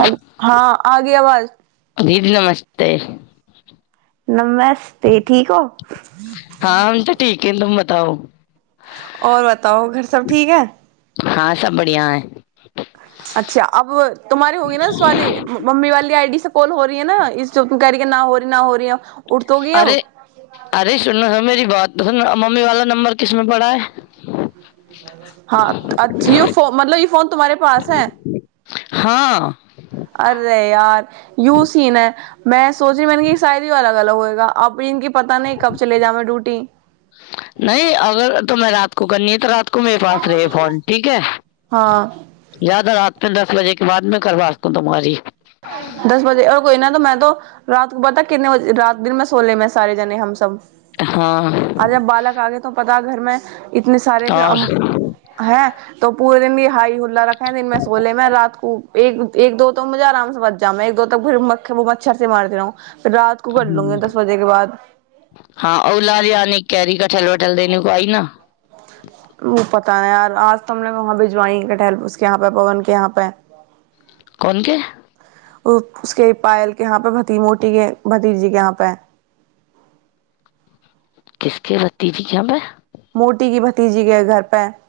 Hello हँ आ गी आवाज दीदी नमस्ते नमस्ते ठीक हो हँ हम तऽ ठीक केन तुम बताओ और बताओ घर सब ठीक है हँ सब बढ़िआ है अच्छा अब तुम्हारे होगी न उस वाली मम्मी वाली आइ डी सब कोल हो रही ह न इ गाड़ि न हो री न हो री हो अरे अरे सुन है मेरी बात मम्मी वाला नंबर किस में पड़ा है हँ अ जियो फोन मतलब य फोन तुम्हारे पास है हँ आरे यार यूसी ने मै सोच रहि मैने कि शायरी वाला लगा हुआ है गला अब फिर इनकी पता नहि कब चल जाबै ड्यूटी गन्नी तऽ को मे पास रहै फॉन ठीक है हाँ जादा रात फिर दस बजे के बाद में करबाती हुँ तुम्हारी दस बजे और कोइ न तऽ मैन तो रात को पता कितने बजे रात दिनमे सोले मे सारे जने हमसब हाँ [unintelligible] अरे बालक आगे तो पता का घर में इतने सारे फेर और अम हैं तो पूे दिन हा हुला रख [unintelligible] दिन में सोले मैं रात को एक एक दो तो मुजाराम बच जामे एक दो तो फ मच्छर से मार रहूँ [unintelligible] [unintelligible] कर लूंगी दस बजे के बाद कठल वठल दन कोई न ओ पता नहि यार आज तऽ हम ने वहाँ भिजवाई ह क टहलस यहाँ पे पवन के यहाँ पे कोन केँ ओ उसके पायल केँ [unintelligible] किसके भततीजी के यहाँ वे मोटी की भतीजी के घर पे [inaudible]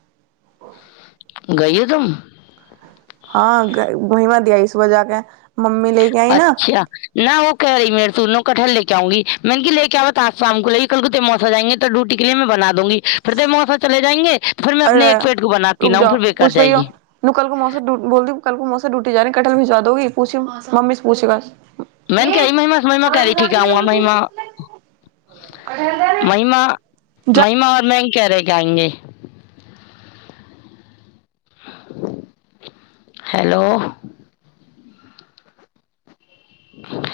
[unintelligible] [unintelligible] लेके आई ना अच्छ न ओ क रही मे [unintelligible] ले चाहूी मेन क ले केब बात आ शाम को ले कलकते मौसा जाएंगे त डूट के लएं बना दूंगी फर दे मफा चले जाएंगे त फर मे अपने अरे एक पेट को बनाती रुक न ह जाओ फेर बेकार पूछ भैया जाइए नू कल को मौसा बोल दी कल को मौसा ड्यूटी जारही कटलह भी भेजवा दोगी पूछि मम्मी पूछेगा [unintelligible] महिमा जा महिमा [unintelligible] [unintelligible] हेलो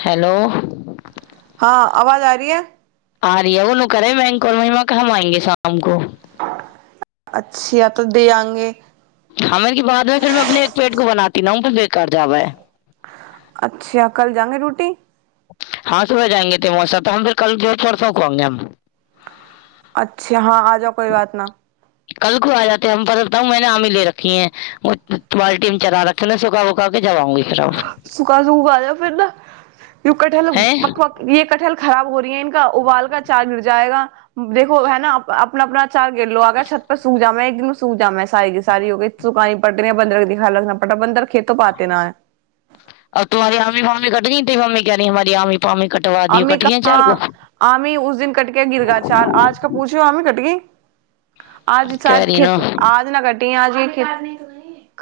हेलो [unintelligible] [unintelligible] [unintelligible] [unintelligible] एक पेट के न [unintelligible] अच्छा कल जांगे रूटी हँ सुबह जाएंगे ते मा तऽ हम फेर कल परसो को आंगे हम [unintelligible] अच्छा हँ आ जाउ कोइ बात न कल को आ जाते ह हम पता लता ह मैंने आमीे रखी है तुमार टीम चरा रखे ने सुखा उखााक सुखा सुक उका आजा फिर न य कठल हैं पकव ए कठहल खराब हो रहि है उबाल क चार्ज उड़ जाएगा देखो है न अपना अपना चार लोग छत पर सूख जावें एक दिन सुूजमे [inaudible] आएगी सारी हो सुकांइ पटनिया बन्दरक देखा लतना पटबन्दक [unintelligible] खेतो पाते न है आब तुम्हार आमी फाम्मी कटनी ती मम्मी क्य न हमार आमी [unintelligible] दियो कट गई हैं चार को [unintelligible] [unintelligible] कह रही नो टी आजी की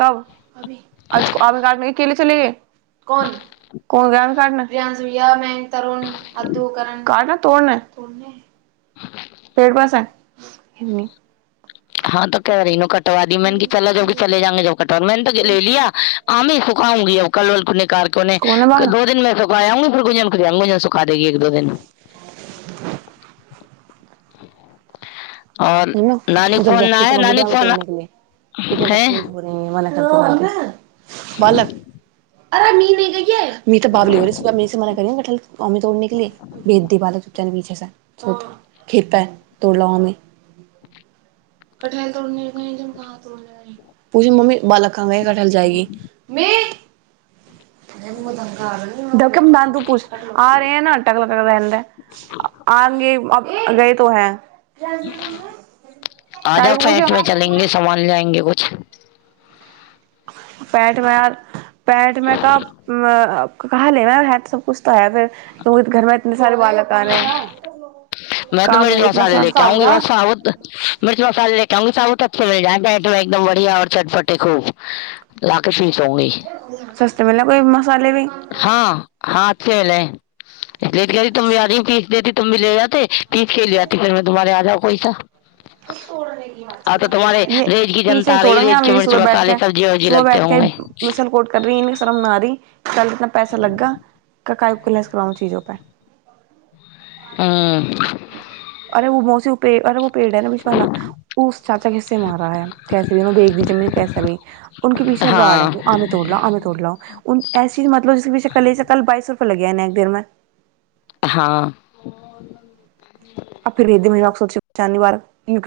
कब [unintelligible] अभी [unintelligible] चली गइ कोन कोन गाम या में [unintelligible] तरण अद्धोकरण कारन [unintelligible] तोर न तोर लें पैर पसार हिनी [unintelligible] हँ तऽ कह रही नोकर [unintelligible] मैंने तो ले लिया [unintelligible] आमी सुखाउंगी अब कलवल को ले [unintelligible] कार को ने कौन है बाहर दो दिनमे [unintelligible] अन कोन [unintelligible] का देगी एक दो दिन [unintelligible] और उंह नानी का फोन ना आया नानी का तोरने फोन के लिए कितने है बदतमीज [unintelligible] [unintelligible] बालक अरे नी नी गैयै बाबली [unintelligible] खेता तोड़ लाओमे [unintelligible] कठहल तोड़ने कही ज कहाँ तने कही पूछे मम्मी [inaudible] पालक जाएगी [unintelligible] पूछ आ रहल [unintelligible] तो हैं आ जा काहे को पूछो पेठ पे चलेंगे सामान लएंगे कुछ [unintelligible] पैट मे यार पैट मे कब म अ कहाँ लेब है त सबकुछ त हैबे त ओ घरमे सर बाल काने मैं तो मिर्च मसाले लेके आउंगी साबुत मिर्च मसाले लेके आउगां साबुत बढिया एक दम चटपटे को लाकेसी सस्ते मिला कोई मसाले भी हा [unintelligible] [unintelligible] कल रेज की जनता आ रही है, रेज के मिर्च मसाले सब्जी वब्जी लगते होंगे इतना पैसा लगा खुलस कराउ चीजो पर आ अरे उ मौसी पेड़ है न बीच बाला उस चाचा जी के पेड़ है हाँ आदमी तोर लाउ आमी तोर लाउ ऐसी [unintelligible] फुलगे ने एक देरमे हाँ [unintelligible]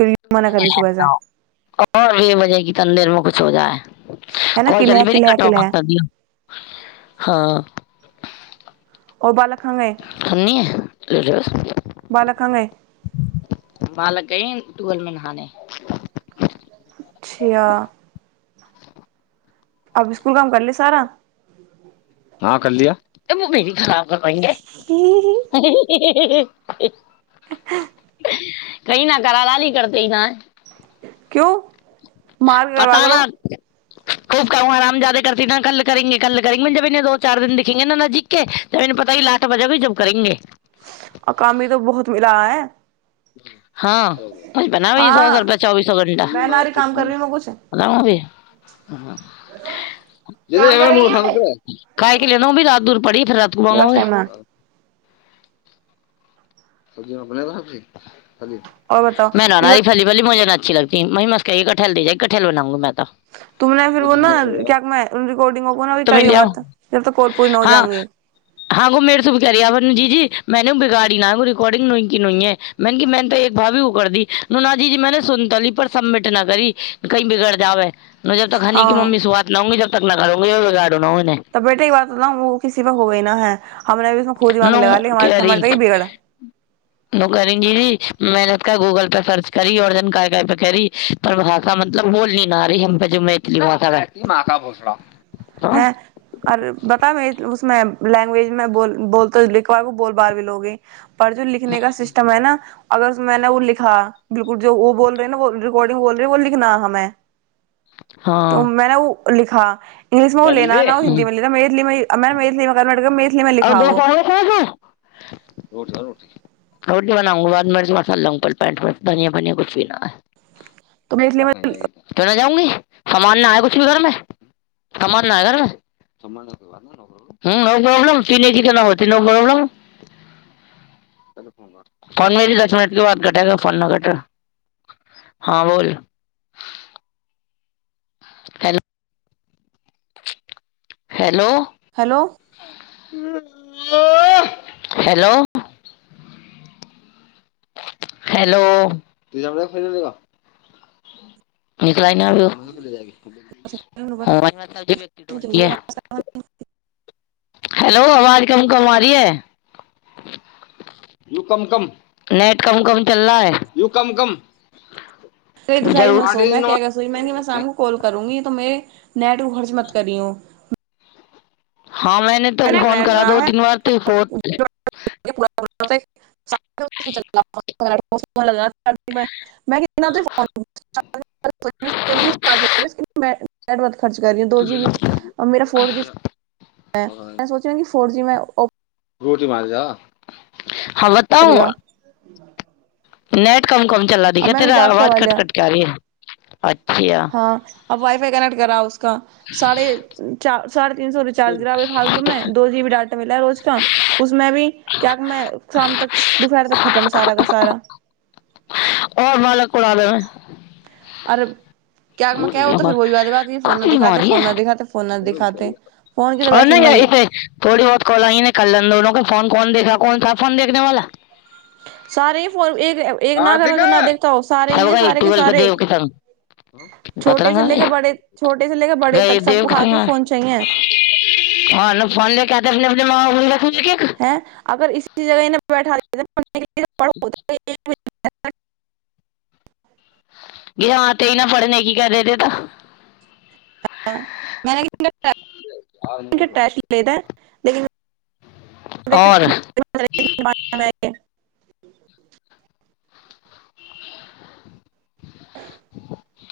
यूं मना कर रही सुबह से [unintelligible] सो जा है ना किला है किला है किला है ह ओ बालक कहाँ गए बालक कहाँ गए बालक केन टूअेलमे नहाने अच्छा अब स्कूल काम कर ली सारा हाँ करलिया [unintelligible] हे हे [inaudible] कहीँ न करालाली करतै न क्यो मार करबा पता करो ना खूब कहू हरामजादे करती तऽ कल करेंगे कल करेंगे दो चार दिन दिखेंगे नजदिक के तब इने पता चलेंगे आ काम भी तो बहुत मिला है ह क्या हो गया बना है सौ सौ हाँ का चौबिस डंडा तेरी मैं माँ ना रही चोद काम कर दूंगा रही हूँ मैं कुछ बताउं अभी दीदी हमर मुड खराब मत कर खाय के लिए अभी न मिली रात को मेरे बंगोर पास मिली टाइम ना है। अभी हम अपने बाप है और बताओ ये [unintelligible] बत, छिललथिन मेहनत से कटहल दे जाइ कटहल बनाउं मे तुमने फिर ओ न क्या मै रिकॉर्डिंगो को ने अभी तुम ही करियो ले आओ मत जब तक कोड पूरी न हो हाँ जाएगी हाँ वो मेरे से भी कह रही है आपन जी जी मैंने बिगाड़ी न रिकॉर्डिंगो की न है मै त एक भावी उकर दी नूनाजी जी मेने सुनता ली पर सबमिट न करी कही बिगड़ जाबै [unintelligible] जब तक हनी की मम्मी सुआत न आउंगी जब तब तक घर न आउंगी रात तऽ बेटे ई बात न ओ किस पर हो गै न है हमने भी उसमें खूब न दिमाग लगा लिया हमारे करी हमारे तक ही बिगड़ा न करींगी जी मैने गूगल पे सर्च करी और जन पे करी पर भाषा मतलब बोलनी ना रही हम पे मैथिली भाषा हाँ हँ आर बतामे उस लैंग्वेजमे ब बोलत लि बार बोल बाल भी लोगे अर्जुन लिखने का हम्म, सिस्टम है न अगर मैने ओ लिखा बिलकुल जो वो बोल रहे ने रिकॉर्डिंग बोल रहे वो लिखना हमे हाँ तो मैने ओ लिखा इंग्लिशमे ओ लेना ना हिन्दी हम्म। मे लेना मेथिलीमे मेथिलीमे कंर्वट मे मैथिली मे और लिखा दो वो कहोगे कहाँ से? रोटी बनाउंगा बाद मे मसाला लाउं पहले धनिया बनिया कुछ भी न है तो मैं इसलिए अब मैं कहाँ जाएगी क्यों नहि जाउंगी सामान ना है कुछ भी घरमे समान न है घर मे समान बाद ले आना बाद मे नोप्रोब्लम नोप्रोब्लम चीनी घी न हो नोप्रोब्लम फोन मेरी दस मिनट के बाद कटेगा फोन कटेगा हँ बोल hello hello hello hello hello [unintelligible] निकला नहि ओ तो ी व्यक्ति ोलल [unintelligible] हैलो आवाज कम कम आ रहि है यू कम कम नेट कम कम चल रहा है यु कम कम त दुपहीमेसो मै क कसोई मै मसान को कल करूंगी [unintelligible] त नेट उ खर्च मत करी हूँ [unintelligible] हँ मैने तो [unintelligible] फोन करा रहा दो है तीन बार तो [unintelligible] [unintelligible] क [unintelligible] खर्च कर दो जी बी मे फोर जी [unintelligible] सोच कि फोर जीमे [unintelligible] रोटी मार जा हँ बताउ चलेगा नैट कम कम चलला दी अब क मैंने तेरा रिचार्ज करवा आवाज कट लिया कट क आ री ह पछिया आब वइफ कनेकट करऽब साढ़े च साढ़े तीन सो रिचार्ज ग्र फालतूमें दो जीबी ाटा मिल है रोज का उसमे भी क्य मे शाम तक दुपहर तक खतम सारा का सारा आओर मालक उड़ा देबै आर दिखाते मारी फोन ना दिखाते फोन ना दिखाते फोन की तो वैसे ही मई नहिे थोड़ी बहुत कल कलनोन क फोन कोन देखा क कोन सा फोन देखने वाला सारे ह फ एक न करना त ना देखता हो सारे सब हीै गए सारे के ट्वेल्व पे सारे देव के संग छोटे पतरंग से आ लेके गए बड़े छोटे से लेके बड़े गए तक देव सबको के हाथ मे फोन चााहए ह फो ल काने देख हँ अगर इस ी जगह बैठा [inaudible] गहतेी ने पढ़ने की क देेते तऽ [unintelligible] ट्रश लदा नहििन और [unintelligible] [unintelligible]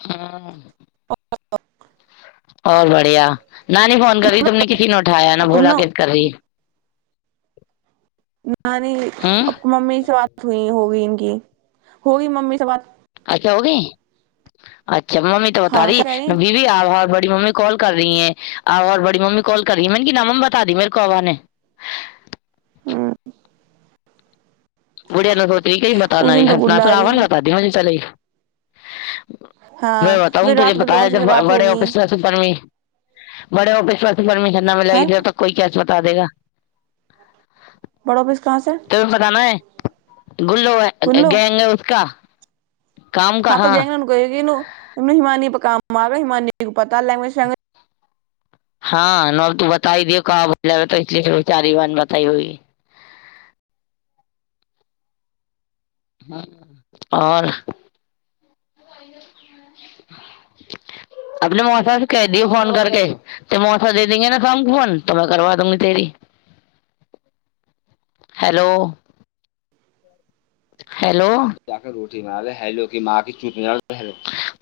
हँ [unintelligible] [inaudible] आओर बढ़िया नानी फोन करी तुमने किसी ने उठाय ना भोला क कभी [unintelligible] नानी हम्म मम्मी से बात हुई होगी उन हो गइ मम्मी से बात अच्छा हो गइ अच जमा मी त हाँ बतारी क्या कह रही बीबी आर बी [unintelligible] बी मम्मी कॉल कर रही हैओर बड़ी मम्मी कॉल करी है मेन नाम हम बता दी मेर को बाबा ने [unintelligible] हम्म, बुढ़िय ने सोचल की पता उस न दिन तो सना गुल्ला रही सरावल बता दीजैय चल [unintelligible] हाँ में बताउ फिर ते रात बता गुल्लो मौसी जे से बात बड़े ऑ होगी किसर सुपरमी है [unintelligible] कोइ कैसे बता देगा [unintelligible] बड़ो बस कहाँसे [unintelligible] गुल्लू है गैंग है उसका काम का हाँ तो गेलो [unintelligible] नहि मानी तऽ काम पता लगमे छी आगे [unintelligible] हाँ नल तू बताइ दियो मन बतैबै [unintelligible] हाँ और फोन करके करबा दुंगी तेरी हेलो हेलो की माँ की [unintelligible]